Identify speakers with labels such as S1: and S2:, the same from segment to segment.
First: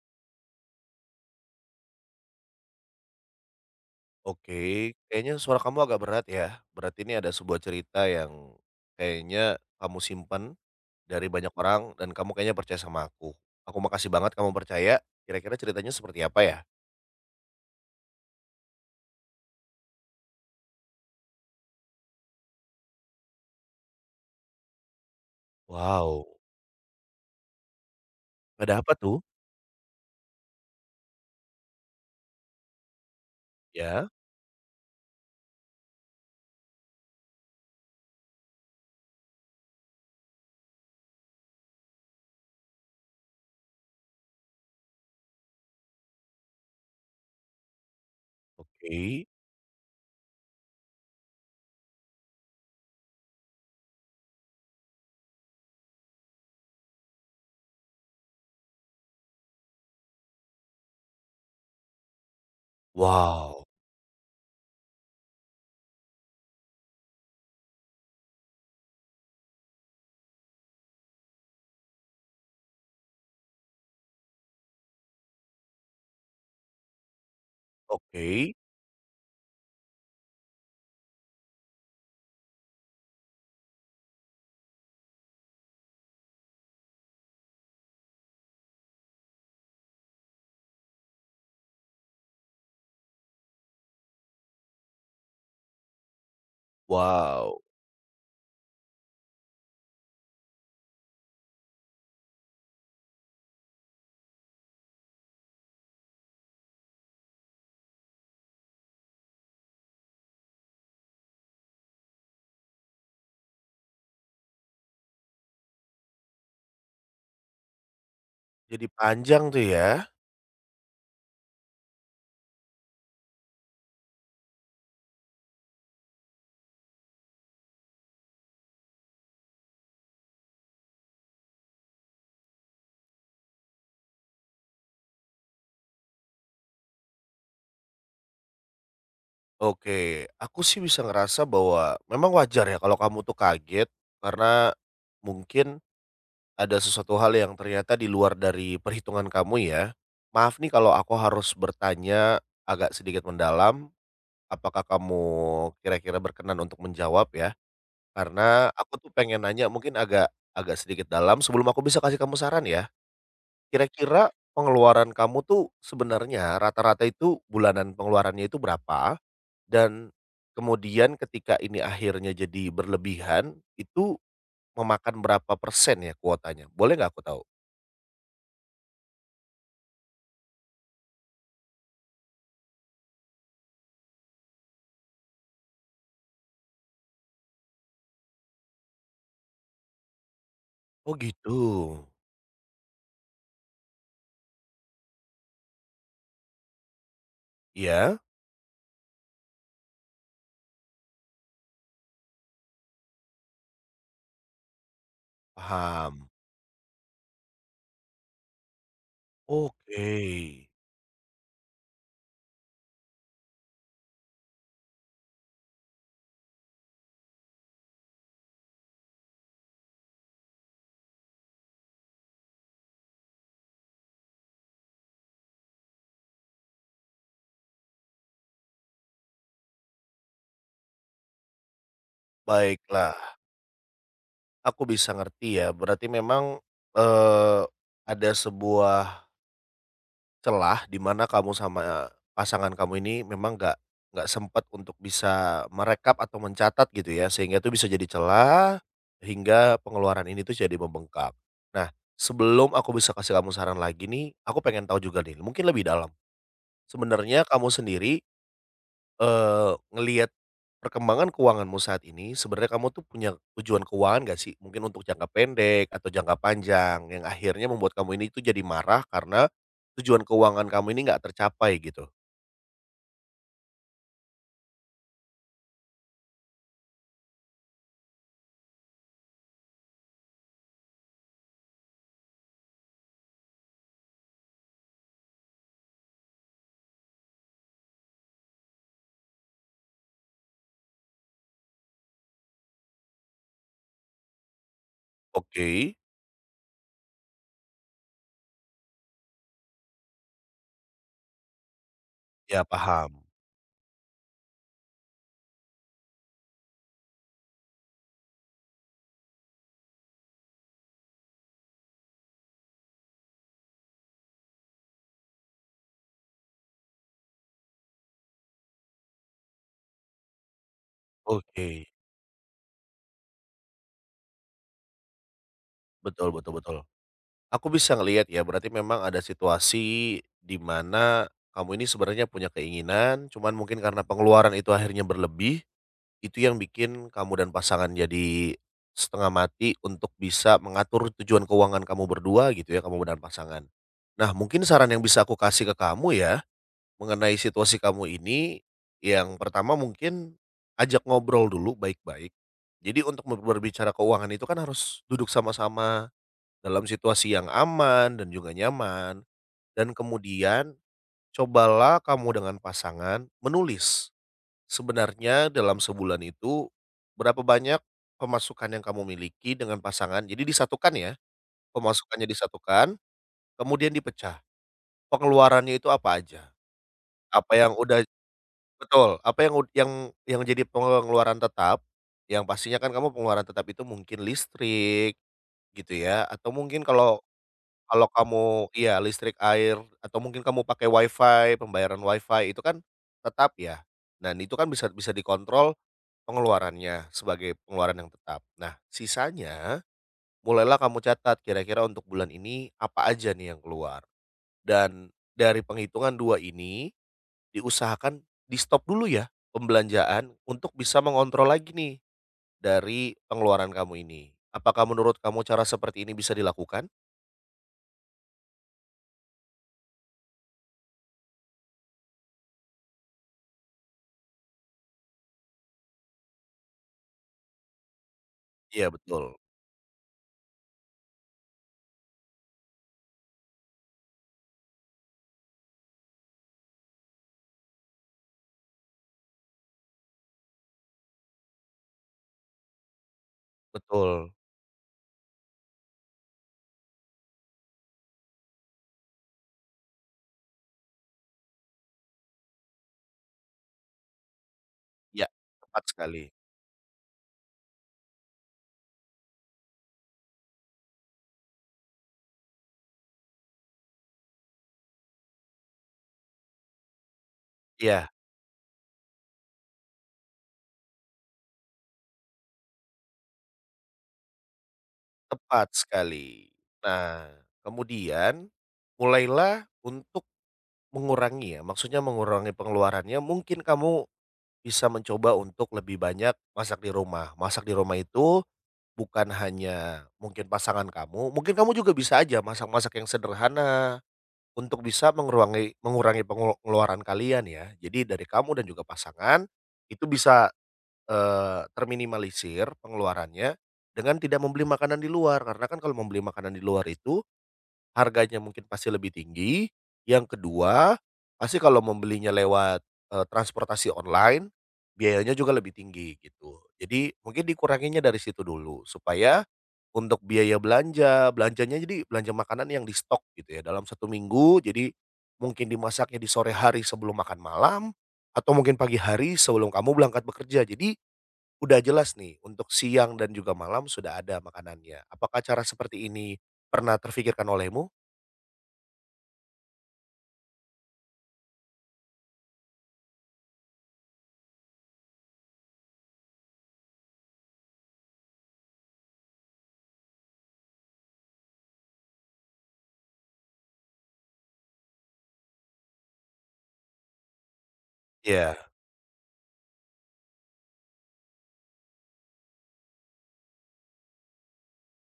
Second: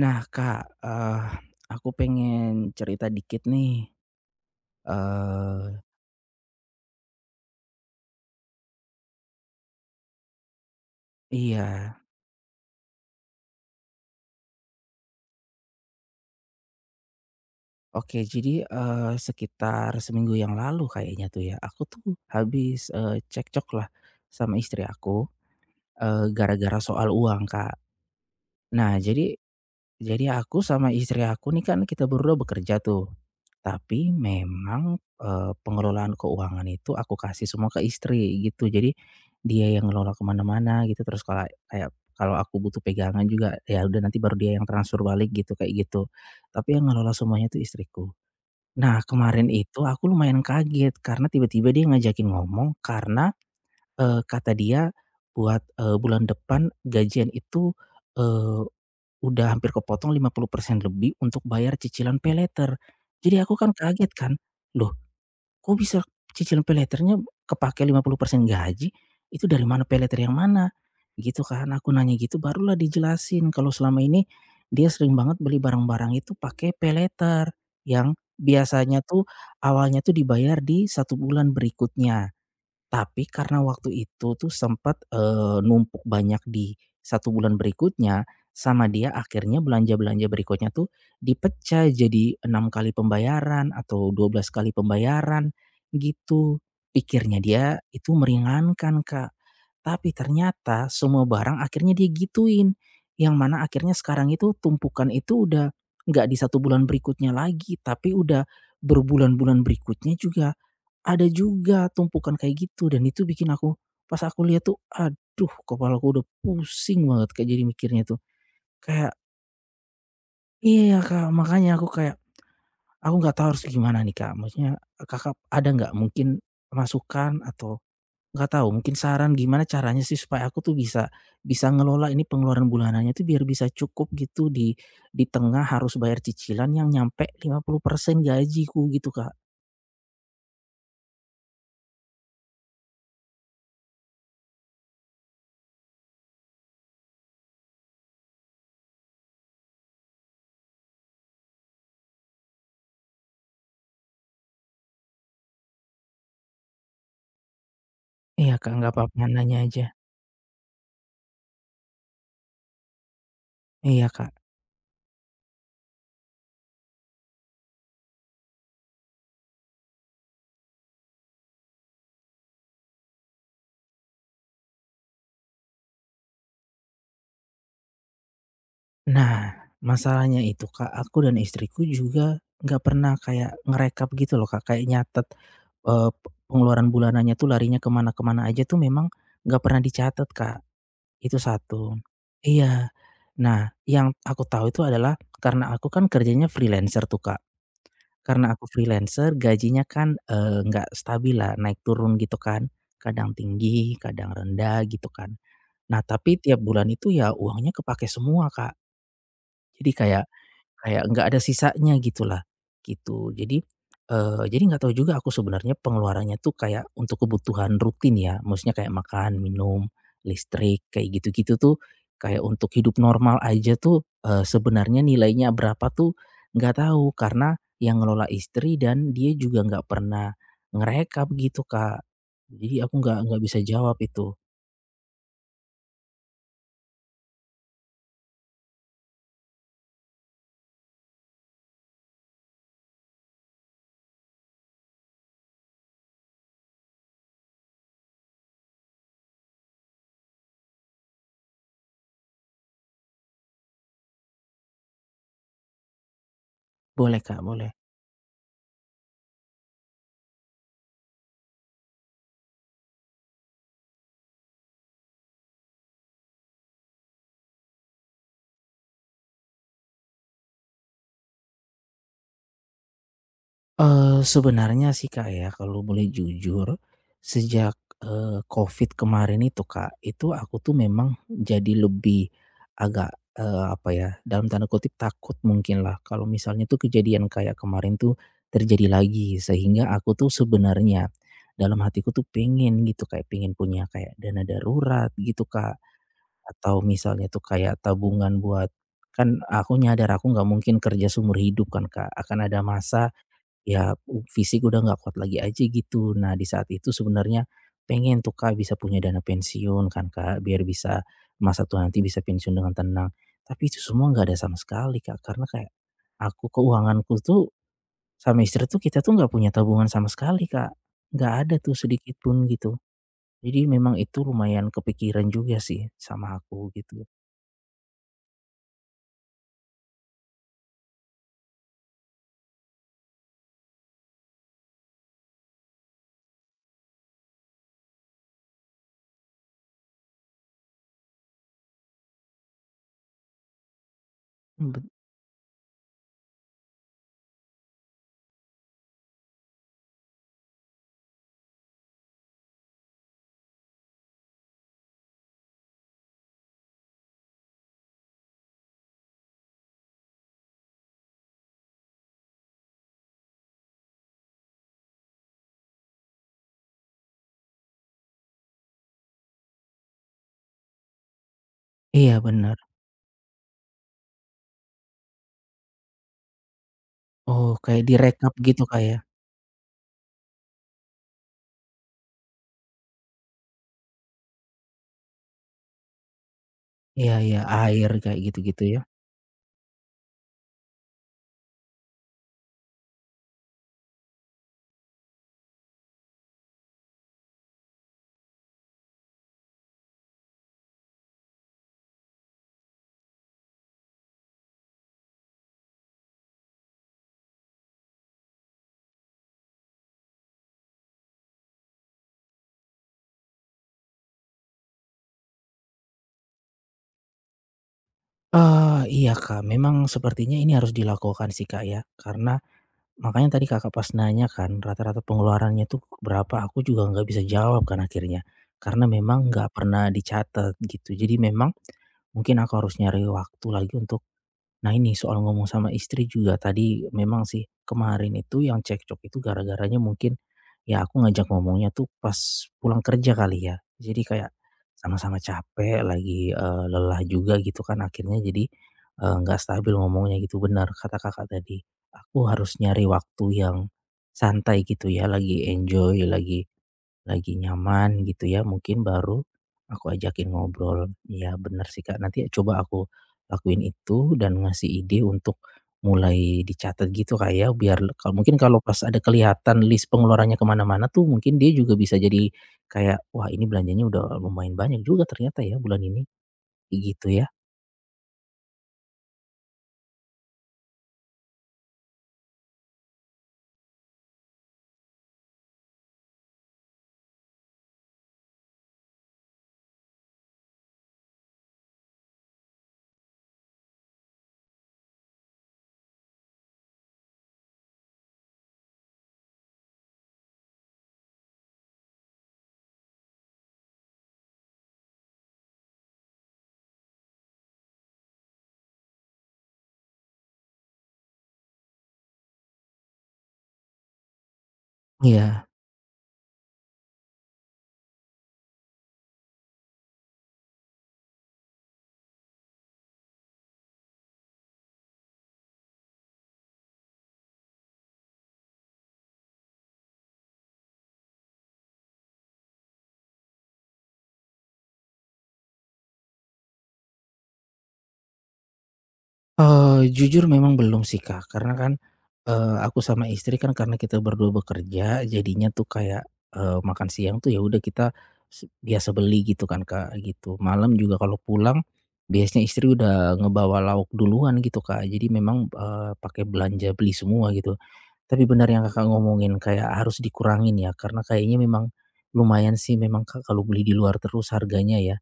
S1: Nah Kak, aku pengen cerita dikit nih.
S2: Oke, kayaknya suara kamu
S1: eee
S2: agak berat ya. Berarti ini ada sebuah cerita yang kayaknya kamu simpan dari banyak orang
S1: iya,
S2: dan kamu kayaknya percaya sama aku. Aku makasih banget kamu percaya. Kira-kira ceritanya seperti apa ya?
S1: oke, jadi, sekitar seminggu yang lalu kayaknya tuh ya, aku tuh habis, cekcok lah sama istri aku,
S2: Wow,
S1: gara-gara soal uang, Kak.
S2: ada apa
S1: Nah
S2: tuh?
S1: jadi Jadi aku sama istri aku nih kan kita berdua bekerja tuh.
S2: Ya,
S1: Tapi memang, pengelolaan keuangan itu aku kasih semua ke istri gitu. Jadi dia yang ngelola kemana mana gitu, terus kalau kayak kalau aku butuh pegangan juga ya udah nanti baru dia yang transfer balik gitu, kayak gitu. Tapi yang ngelola semuanya itu istriku. Nah
S2: oke.
S1: kemarin itu aku lumayan kaget karena tiba-tiba dia ngajakin ngomong karena, kata dia buat, bulan depan gajian itu, udah hampir kepotong 50% lebih untuk bayar cicilan paylater. Jadi aku
S2: Wow,
S1: kan kaget kan, "Loh, kok bisa cicilan paylaternya kepake 50% gaji? Itu dari mana, paylater yang mana?" Gitu kan, aku nanya gitu barulah dijelasin kalau selama ini dia sering banget beli barang-barang itu pakai paylater, yang
S2: oke.
S1: biasanya tuh awalnya tuh dibayar di satu bulan berikutnya. Tapi karena waktu itu tuh sempat numpuk banyak di satu bulan berikutnya, sama dia akhirnya belanja-belanja berikutnya tuh dipecah jadi 6 kali pembayaran atau 12 kali pembayaran, gitu. Pikirnya
S2: Wow,
S1: dia itu meringankan, Kak. Tapi ternyata semua barang akhirnya dia gituin, yang mana akhirnya sekarang itu tumpukan itu udah nggak di satu bulan berikutnya lagi, tapi udah berbulan-bulan berikutnya juga ada juga tumpukan kayak gitu dan itu bikin aku pas aku lihat tuh, aduh kepalaku udah pusing banget Kak, jadi mikirnya tuh.
S2: jadi
S1: Kayak
S2: panjang tuh ya.
S1: iya iya, Kak, makanya aku kayak, aku nggak tahu harus gimana nih, Kak. Maksudnya Kakak ada nggak mungkin masukan atau nggak tahu mungkin saran gimana caranya sih supaya aku tuh bisa bisa ngelola ini pengeluaran bulanannya tuh biar bisa cukup gitu di tengah harus bayar cicilan yang nyampe 50% gajiku gitu, Kak.
S2: Oke, aku sih bisa ngerasa bahwa memang wajar ya kalau kamu tuh kaget karena mungkin ada sesuatu hal yang ternyata di luar dari perhitungan kamu ya. Maaf nih kalau aku harus bertanya agak sedikit mendalam, apakah kamu kira-kira berkenan untuk menjawab ya?
S1: Iya
S2: Karena
S1: Kak, nggak
S2: aku tuh
S1: apa-apa,
S2: pengen
S1: nanya
S2: nanya
S1: aja.
S2: mungkin agak agak sedikit dalam sebelum aku bisa kasih kamu saran ya.
S1: Iya
S2: Kira-kira
S1: Kak.
S2: pengeluaran kamu tuh sebenarnya rata-rata itu bulanan pengeluarannya itu berapa? Dan kemudian ketika ini akhirnya jadi berlebihan, itu memakan berapa persen ya kuotanya? Boleh nggak aku tahu?
S1: Nah, masalahnya itu Kak, aku dan istriku juga nggak pernah kayak ngerekap gitu loh Kak, kayak nyatet, pe pengeluaran bulanannya tuh larinya kemana-kemana aja tuh memang nggak pernah dicatat Kak,
S2: Oh
S1: itu
S2: gitu,
S1: satu. Iya. Nah, yang aku tahu itu adalah karena aku kan kerjanya freelancer tuh Kak,
S2: iya,
S1: karena aku freelancer gajinya kan, nggak stabil lah, naik turun gitu kan, kadang tinggi, kadang rendah gitu kan. Nah,
S2: paham.
S1: tapi tiap bulan itu ya uangnya kepake semua Kak, jadi
S2: Oke,
S1: kayak kayak nggak ada sisanya gitulah, gitu. Jadi, jadi nggak tahu juga aku sebenarnya pengeluarannya tuh kayak untuk kebutuhan rutin ya, maksudnya kayak makan, minum, listrik, kayak gitu-gitu tuh, kayak untuk hidup normal aja tuh, sebenarnya nilainya berapa tuh nggak tahu, karena yang ngelola istri dan dia juga nggak pernah ngerekap gitu, Kak. Jadi aku
S2: baiklah,
S1: nggak bisa jawab itu.
S2: aku bisa ngerti ya, berarti memang, eee, ada sebuah celah di mana kamu sama eh, pasangan kamu ini memang nggak sempat untuk bisa merekap atau mencatat gitu ya, sehingga itu bisa jadi celah, hingga pengeluaran ini tuh jadi membengkak. Nah, sebelum aku bisa kasih kamu saran lagi nih, aku pengen tahu juga nih, mungkin lebih dalam.
S1: Boleh, Kak,
S2: Sebenarnya kamu
S1: boleh.
S2: sendiri ngelihat perkembangan keuanganmu saat ini, sebenarnya kamu tuh punya tujuan keuangan gak sih? Mungkin untuk jangka pendek atau jangka panjang yang akhirnya membuat kamu ini tuh jadi marah karena tujuan keuangan kamu ini nggak tercapai gitu?
S1: Sebenarnya sih, Kak, ya, kalau boleh jujur, sejak, Covid kemarin itu, Kak, itu aku tuh memang jadi lebih agak, apa ya, dalam tanda kutip "takut" mungkin lah kalau misalnya tuh kejadian kayak kemarin tuh terjadi lagi. Sehingga aku tuh sebenarnya dalam hatiku tuh pengen gitu, kayak pengen punya kayak dana darurat gitu,
S2: Oke,
S1: Kak, atau misalnya tuh kayak tabungan buat kan aku nyadar aku nggak mungkin kerja seumur hidup kan, Kak, akan
S2: ya
S1: ada masa
S2: paham.
S1: ya, u fisik udah nggak kuat lagi aja gitu. Nah, di saat itu sebenarnya pengen tuh, Kak, bisa punya dana pensiun kan, Kak, biar bisa masa tua nanti bisa pensiun dengan tenang. Tapi itu semua nggak ada sama sekali, Kak, karena kayak aku keuanganku tuh sama istri tuh kita tuh nggak punya tabungan sama sekali, Kak. Nggak ada
S2: Oke,
S1: tuh sedikit pun gitu. Jadi memang itu lumayan kepikiran juga sih sama
S2: betul betul
S1: aku
S2: betul.
S1: gitu.
S2: Aku bisa ngelihat ya berarti memang ada situasi di mana kamu ini sebenarnya punya keinginan, cuman mungkin karena pengeluaran itu akhirnya berlebih. Itu yang bikin kamu dan pasangan jadi setengah mati untuk bisa mengatur tujuan keuangan kamu berdua gitu ya, kamu dan pasangan. Nah, mungkin
S1: Mmm, bet
S2: saran yang bisa aku kasih ke kamu ya, mengenai situasi kamu ini, yang pertama mungkin ajak ngobrol dulu baik-baik. Jadi untuk berbicara keuangan itu kan harus duduk sama-sama dalam situasi yang aman dan juga nyaman. Dan kemudian cobalah kamu dengan pasangan menulis, sebenarnya dalam sebulan itu, berapa banyak pemasukan yang kamu miliki dengan pasangan? Jadi disatukan ya,
S1: iya
S2: pemasukannya
S1: benar.
S2: disatukan, kemudian dipecah. Pengeluarannya itu apa aja?
S1: Oh,
S2: Apa yang
S1: kayak
S2: udah
S1: direkap gitu, kayak?
S2: betul, apa yang ud yang jadi pengeluaran tetap, yang pastinya kan kamu pengeluaran tetap itu mungkin listrik gitu ya, atau mungkin
S1: Iya
S2: kalau
S1: iya, air
S2: kalau
S1: kayak
S2: kamu
S1: gitu-gitu ya?
S2: iya listrik, air, atau mungkin kamu pakai WiFi, pembayaran WiFi itu kan tetap ya. Dan itu kan bisa bisa dikontrol pengeluarannya, sebagai pengeluaran yang tetap. Nah, sisanya mulailah kamu catat kira-kira untuk bulan ini apa aja nih yang keluar. Dan dari penghitungan 2 ini diusahakan di-stop dulu ya pembelanjaan untuk bisa mengontrol lagi nih dari pengeluaran kamu ini. Apakah menurut kamu cara seperti ini bisa dilakukan?
S1: Iya Kak, memang sepertinya ini harus dilakukan sih Kak ya, karena makanya tadi Kakak pas nanya kan rata-rata pengeluarannya tuh berapa, aku juga nggak bisa jawab kan akhirnya, karena
S2: Iya
S1: memang
S2: betul,
S1: nggak pernah dicatat gitu. Jadi memang mungkin aku harus nyari waktu lagi untuk nah ini soal ngomong sama istri juga tadi memang sih kemarin itu yang cekcok itu gara-garanya mungkin ya aku ngajak ngomongnya tuh pas pulang kerja kali ya. Jadi kayak
S2: betul.
S1: sama-sama capek lagi eh, lelah juga gitu kan akhirnya jadi eh, nggak stabil ngomongnya gitu benar kata kakak tadi. Aku harus nyari waktu yang santai gitu ya
S2: Ya,
S1: lagi
S2: tepat
S1: enjoy
S2: sekali.
S1: lagi nyaman gitu ya, mungkin baru aku ajakin ngobrol. Ya bener sih Kak, nanti coba aku lakuin itu dan ngasih ide untuk mulai dicatat gitu Kak ya, biar
S2: Iya,
S1: kalau mungkin kalau pas ada kelihatan list pengeluarannya kemana mana-mana tuh mungkin dia juga bisa jadi kayak, "Wah ini belanjanya udah lumayan banyak juga ternyata ya
S2: tepat
S1: bulan ini,"
S2: sekali.
S1: kayak gitu
S2: Nah,
S1: ya?
S2: kemudian mulailah untuk mengurangi ya, maksudnya mengurangi pengeluarannya, mungkin kamu bisa mencoba untuk lebih banyak masak di rumah. Masak di rumah itu bukan hanya mungkin pasangan kamu, mungkin kamu juga bisa aja masak-masak yang sederhana untuk bisa mengurangi mengurangi pengeluaran kalian ya. Jadi dari kamu dan juga pasangan itu bisa, terminimalisir pengeluarannya dengan tidak membeli makanan di luar, karena kan kalau membeli makanan di luar itu harganya mungkin pasti lebih tinggi, yang kedua, pasti kalau membelinya lewat, transportasi online, biayanya
S1: Iya.
S2: juga lebih tinggi gitu. Jadi mungkin dikuranginya dari situ dulu, supaya untuk biaya belanja, belanjanya jadi belanja makanan yang di stok gitu ya dalam satu minggu, jadi mungkin dimasaknya di sore hari sebelum makan malam, atau mungkin pagi hari sebelum kamu berangkat bekerja. Jadi udah jelas nih untuk siang dan juga malam sudah ada makanannya. Apakah cara seperti ini pernah terfikirkan olehmu?
S1: Jujur memang belum sih, Kak, karena kan, aku sama istri kan karena kita berdua bekerja jadinya tuh kayak, makan siang tuh ya udah kita se biasa beli gitu kan, Kak, gitu. Malam juga kalau pulang biasanya istri udah ngebawa lauk duluan gitu, Kak, jadi memang, pakai belanja beli semua gitu. Tapi benar
S2: Iya,
S1: yang Kakak ngomongin, kayak harus dikurangin ya, karena kayaknya memang lumayan sih memang Kak kalau beli di luar terus harganya ya.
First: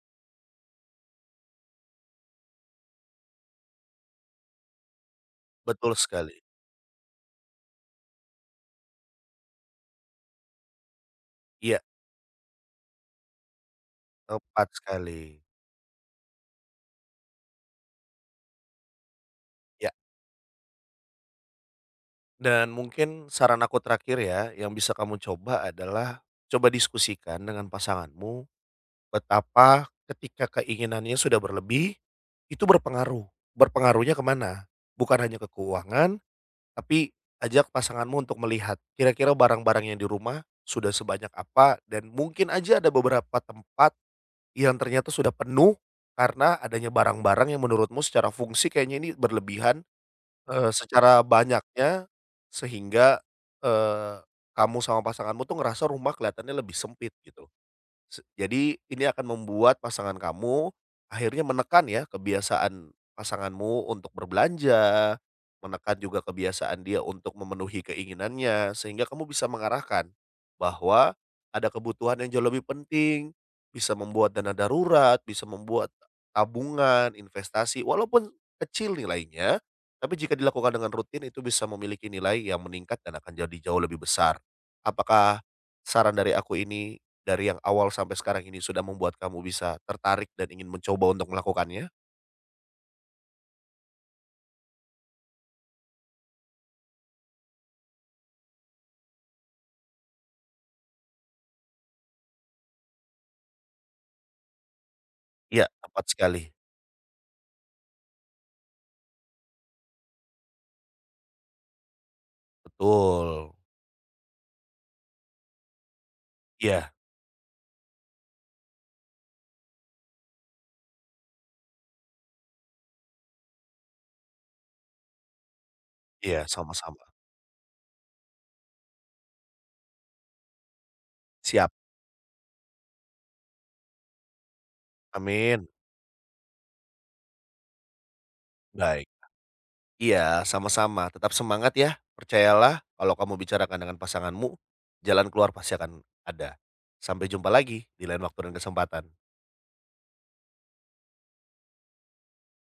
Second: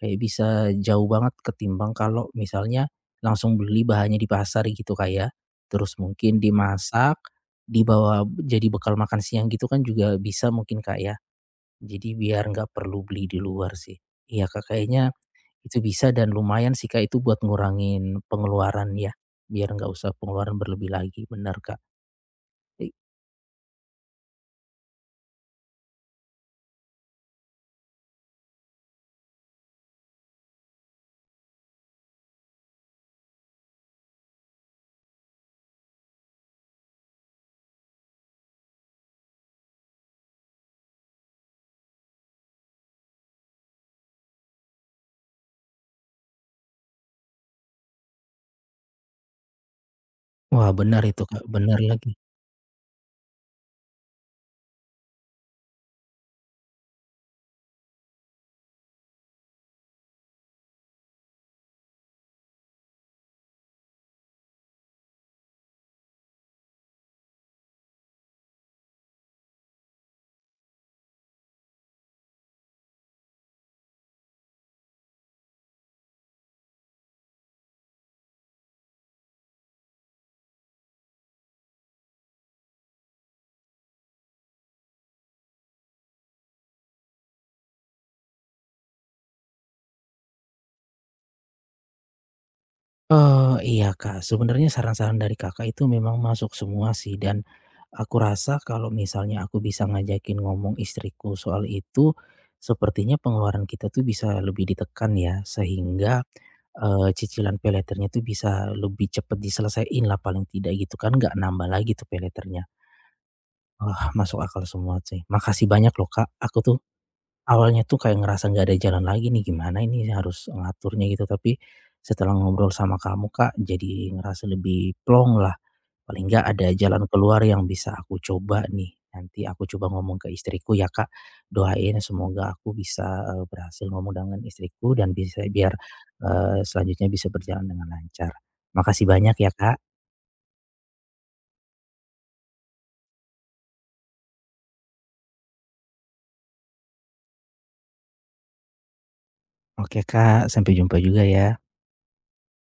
S1: Kayak bisa jauh banget ketimbang kalau misalnya langsung beli bahannya di pasar gitu kayak
S2: betul
S1: terus mungkin
S2: sekali.
S1: dimasak, dibawa jadi bekal makan siang gitu kan juga bisa mungkin Kak ya.
S2: Iya,
S1: Jadi biar nggak perlu beli di luar sih. Iya
S2: tepat
S1: Kak, kayaknya
S2: sekali.
S1: itu bisa dan lumayan sih Kak itu buat ngurangin pengeluaran ya, biar
S2: Ya,
S1: nggak usah pengeluaran berlebih lagi, benar Kak.
S2: dan mungkin saran aku terakhir ya, yang bisa kamu coba adalah, coba diskusikan dengan pasanganmu, betapa ketika keinginannya sudah berlebih, itu berpengaruh. Berpengaruhnya kemana? Bukan hanya ke keuangan, tapi ajak pasanganmu untuk melihat, kira-kira barang-barang yang di rumah sudah sebanyak apa, dan mungkin aja ada beberapa tempat yang ternyata sudah penuh karena adanya barang-barang yang menurutmu secara fungsi kayaknya ini berlebihan,
S1: Wah, benar
S2: secara
S1: itu, Kak, benar
S2: banyaknya
S1: lagi.
S2: sehingga, eee, kamu sama pasanganmu tuh ngerasa rumah kelihatannya lebih sempit gitu. Jadi ini akan membuat pasangan kamu akhirnya menekan ya kebiasaan pasanganmu untuk berbelanja, menekan juga kebiasaan dia untuk memenuhi keinginannya, sehingga kamu bisa mengarahkan bahwa ada kebutuhan yang jauh lebih penting, bisa membuat dana darurat, bisa membuat tabungan, investasi, walaupun kecil nilainya, tapi jika dilakukan dengan rutin itu bisa memiliki nilai yang meningkat dan akan jadi jauh lebih besar. Apakah saran dari aku ini dari yang awal sampai sekarang ini sudah membuat kamu bisa tertarik dan ingin mencoba untuk melakukannya?
S1: Iya, Kak, sebenarnya saran-saran dari Kakak itu memang masuk semua sih dan aku rasa kalau misalnya aku bisa ngajakin ngomong istriku soal itu, sepertinya pengeluaran kita tuh bisa lebih ditekan ya
S2: Iya, tepat
S1: sehingga,
S2: sekali.
S1: cicilan pay tuh bisa lebih cepat diselesaiin lah paling tidak gitu kan, nggak nambah lagi tuh pay
S2: Betul.
S1: wah, masuk akal semua sih. Makasih banyak loh, Kak, aku tuh
S2: Iya
S1: awalnya tuh kayak ngerasa nggak ada jalan lagi nih, gimana ini harus ngaturnya gitu, tapi setelah ngobrol sama kamu, Kak, jadi ngerasa lebih plong lah, paling
S2: iya,
S1: nggak ada
S2: sama-sama.
S1: jalan keluar yang bisa aku coba nih. Nanti aku coba ngomong ke istriku ya, Kak,
S2: Siap,
S1: doain semoga aku bisa, berhasil ngomong dengan istriku dan bisa
S2: amin.
S1: biar, selanjutnya bisa berjalan dengan lancar.
S2: Baik.
S1: Makasih banyak ya, Kak.
S2: Iya, sama-sama, tetap semangat ya. Percayalah kalau kamu bicarakan dengan pasanganmu, jalan keluar pasti akan ada. Sampai jumpa lagi di lain waktu dan kesempatan.
S1: Oke, Kak, sampai jumpa juga ya.